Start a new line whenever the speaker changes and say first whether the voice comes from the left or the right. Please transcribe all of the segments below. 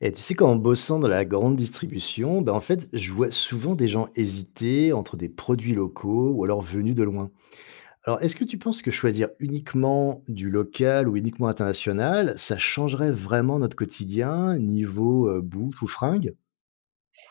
left: Et tu sais, qu'en bossant dans la grande distribution, ben en fait, je vois souvent des gens hésiter entre des produits locaux ou alors venus de loin. Alors, est-ce que tu penses que choisir uniquement du local ou uniquement international, ça changerait vraiment notre quotidien niveau bouffe ou fringues?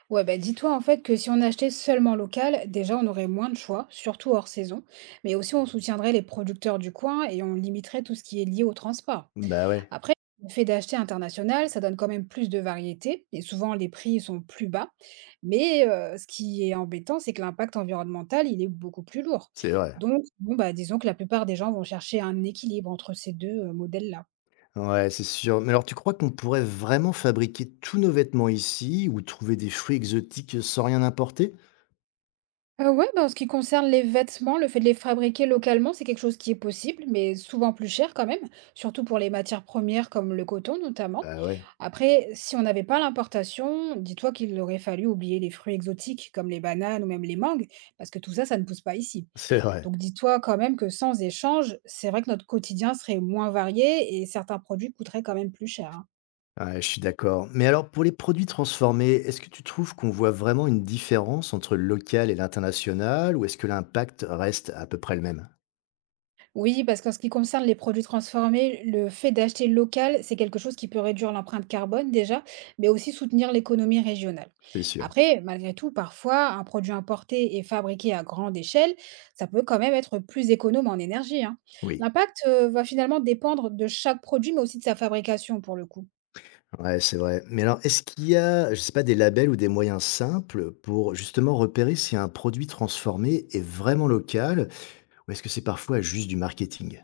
right: Ouais, bah dis-toi en fait que si on achetait seulement local, déjà on aurait moins de choix, surtout hors saison, mais aussi on soutiendrait les producteurs du coin et on limiterait tout ce qui est lié au transport.
left: Bah ouais,
right: Après, le fait d'acheter international, ça donne quand même plus de variété et souvent les prix sont plus bas, mais ce qui est embêtant, c'est que l'impact environnemental, il est beaucoup plus lourd.
left: c'est vrai.
right: Donc, bon, bah, disons que la plupart des gens vont chercher un équilibre entre ces deux modèles-là.
left: Ouais, c'est sûr. Mais alors, tu crois qu'on pourrait vraiment fabriquer tous nos vêtements ici ou trouver des fruits exotiques sans rien importer?
right: Ouais, ben en ce qui concerne les vêtements, le fait de les fabriquer localement, c'est quelque chose qui est possible, mais souvent plus cher quand même, surtout pour les matières premières comme le coton notamment.
left: Bah ouais,
right: Après, si on n'avait pas l'importation, dis-toi qu'il aurait fallu oublier les fruits exotiques comme les bananes ou même les mangues, parce que tout ça, ça ne pousse pas ici.
left: c'est vrai.
right: Donc dis-toi quand même que sans échange, c'est vrai que notre quotidien serait moins varié et certains produits coûteraient quand même plus cher, hein.
left: Ouais, je suis d'accord. Mais alors, pour les produits transformés, est-ce que tu trouves qu'on voit vraiment une différence entre le local et l'international, ou est-ce que l'impact reste à peu près le même?
right: Oui, parce qu'en ce qui concerne les produits transformés, le fait d'acheter local, c'est quelque chose qui peut réduire l'empreinte carbone déjà, mais aussi soutenir l'économie régionale.
left: C'est sûr.
right: Après, malgré tout, parfois, un produit importé et fabriqué à grande échelle, ça peut quand même être plus économe en énergie, hein.
left: Oui.
right: L'impact, va finalement dépendre de chaque produit, mais aussi de sa fabrication pour le coup.
left: Ouais, c'est vrai. Mais alors, est-ce qu'il y a, je sais pas, des labels ou des moyens simples pour justement repérer si un produit transformé est vraiment local, ou est-ce que c'est parfois juste du marketing?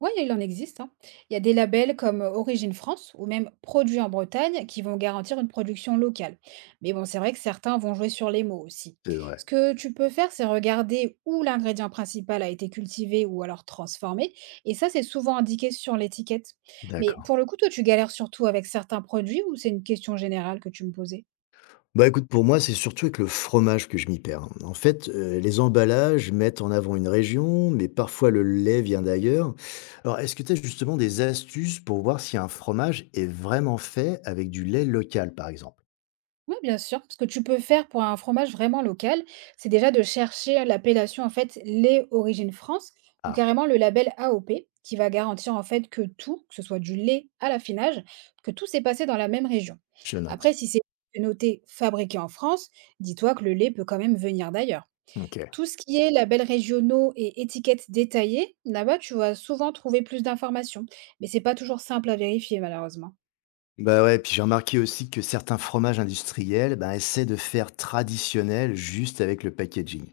right: Oui, il en existe, hein. Il y a des labels comme Origine France ou même Produits en Bretagne qui vont garantir une production locale. Mais bon, c'est vrai que certains vont jouer sur les mots aussi.
left: C'est vrai.
right: Ce que tu peux faire, c'est regarder où l'ingrédient principal a été cultivé ou alors transformé. Et ça, c'est souvent indiqué sur l'étiquette. Mais
left: D'accord.
right: pour le coup, toi, tu galères surtout avec certains produits ou c'est une question générale que tu me posais?
left: Bah, écoute, pour moi, c'est surtout avec le fromage que je m'y perds. En fait, les emballages mettent en avant une région, mais parfois le lait vient d'ailleurs. Alors, est-ce que tu as justement des astuces pour voir si un fromage est vraiment fait avec du lait local, par exemple?
right: Oui, bien sûr. Ce que tu peux faire pour un fromage vraiment local, c'est déjà de chercher l'appellation en fait lait origine France ou
left: Ah,
right: carrément le label AOP qui va garantir en fait que tout, que ce soit du lait à l'affinage, que tout s'est passé dans la même région.
left: je note.
right: Après, si c'est noté fabriqué en France, dis-toi que le lait peut quand même venir d'ailleurs.
left: OK.
right: Tout ce qui est labels régionaux et étiquettes détaillées, là-bas, tu vas souvent trouver plus d'informations. Mais c'est pas toujours simple à vérifier, malheureusement.
left: Bah, ouais, puis j'ai remarqué aussi que certains fromages industriels, ben, essaient de faire traditionnel juste avec le packaging.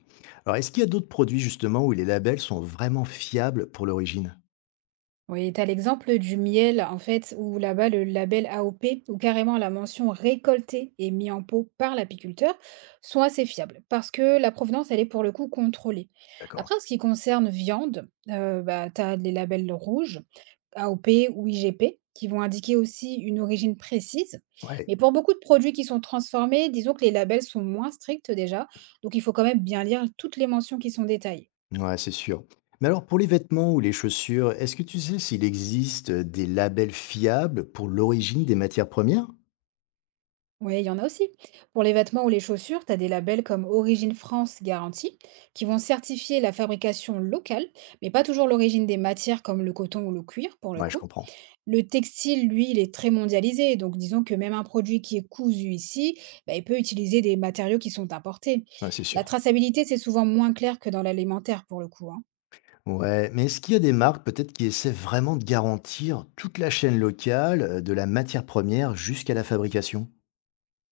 left: Alors, est-ce qu'il y a d'autres produits justement où les labels sont vraiment fiables pour l'origine?
right: Oui, tu as l'exemple du miel, en fait, où là-bas, le label AOP, ou carrément la mention récoltée et mis en pot par l'apiculteur, sont assez fiables, parce que la provenance, elle est pour le coup contrôlée.
left: D'accord.
right: Après, en ce qui concerne viande, bah, tu as les labels rouges, AOP ou IGP, qui vont indiquer aussi une origine précise.
left: Ouais.
right: Mais pour beaucoup de produits qui sont transformés, disons que les labels sont moins stricts déjà, donc il faut quand même bien lire toutes les mentions qui sont détaillées.
left: Ouais, c'est sûr. Mais alors, pour les vêtements ou les chaussures, est-ce que tu sais s'il existe des labels fiables pour l'origine des matières premières?
right: Oui, il y en a aussi. Pour les vêtements ou les chaussures, tu as des labels comme Origine France Garantie qui vont certifier la fabrication locale, mais pas toujours l'origine des matières comme le coton ou le cuir pour le
left: Ouais, je
right: coup.
left: comprends.
right: Le textile, lui, il est très mondialisé, donc disons que même un produit qui est cousu ici, bah, il peut utiliser des matériaux qui sont importés.
left: Ouais, c'est
right: La
left: sûr.
right: traçabilité, c'est souvent moins clair que dans l'alimentaire pour le coup, hein.
left: Ouais, mais est-ce qu'il y a des marques peut-être qui essaient vraiment de garantir toute la chaîne locale, de la matière première jusqu'à la fabrication?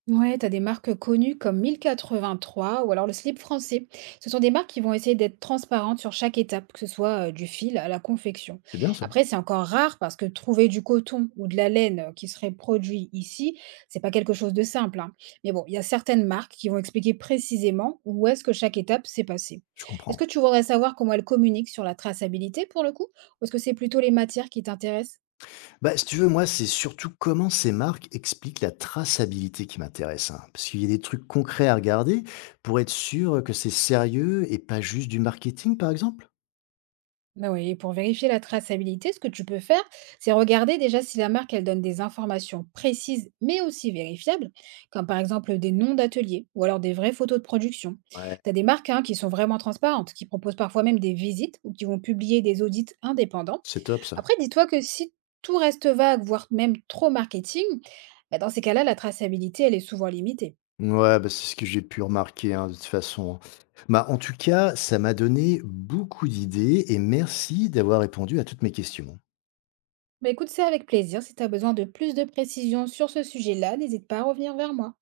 right: Ouais, t'as des marques connues comme 1083 ou alors le slip français. Ce sont des marques qui vont essayer d'être transparentes sur chaque étape, que ce soit du fil à la confection.
left: C'est bien ça.
right: Après, c'est encore rare parce que trouver du coton ou de la laine qui serait produit ici, c'est pas quelque chose de simple, hein. Mais bon, il y a certaines marques qui vont expliquer précisément où est-ce que chaque étape s'est passée.
left: Je
right: Est-ce
left: comprends.
right: que tu voudrais savoir comment elles communiquent sur la traçabilité pour le coup, ou est-ce que c'est plutôt les matières qui t'intéressent?
left: Bah, si tu veux, moi, c'est surtout comment ces marques expliquent la traçabilité qui m'intéresse, hein, parce qu'il y a des trucs concrets à regarder pour être sûr que c'est sérieux et pas juste du marketing, par exemple.
right: Bah oui, et pour vérifier la traçabilité, ce que tu peux faire, c'est regarder déjà si la marque elle donne des informations précises mais aussi vérifiables, comme par exemple des noms d'ateliers ou alors des vraies photos de production.
left: Ouais,
right: Tu as des marques hein, qui sont vraiment transparentes, qui proposent parfois même des visites ou qui vont publier des audits indépendants.
left: c'est top ça.
right: Après, dis-toi que si tout reste vague, voire même trop marketing, bah, dans ces cas-là, la traçabilité elle est souvent limitée.
left: Ouais, bah, c'est ce que j'ai pu remarquer hein, de toute façon. Bah, en tout cas, ça m'a donné beaucoup d'idées et merci d'avoir répondu à toutes mes questions.
right: Bah écoute, c'est avec plaisir. Si tu as besoin de plus de précisions sur ce sujet-là, n'hésite pas à revenir vers moi.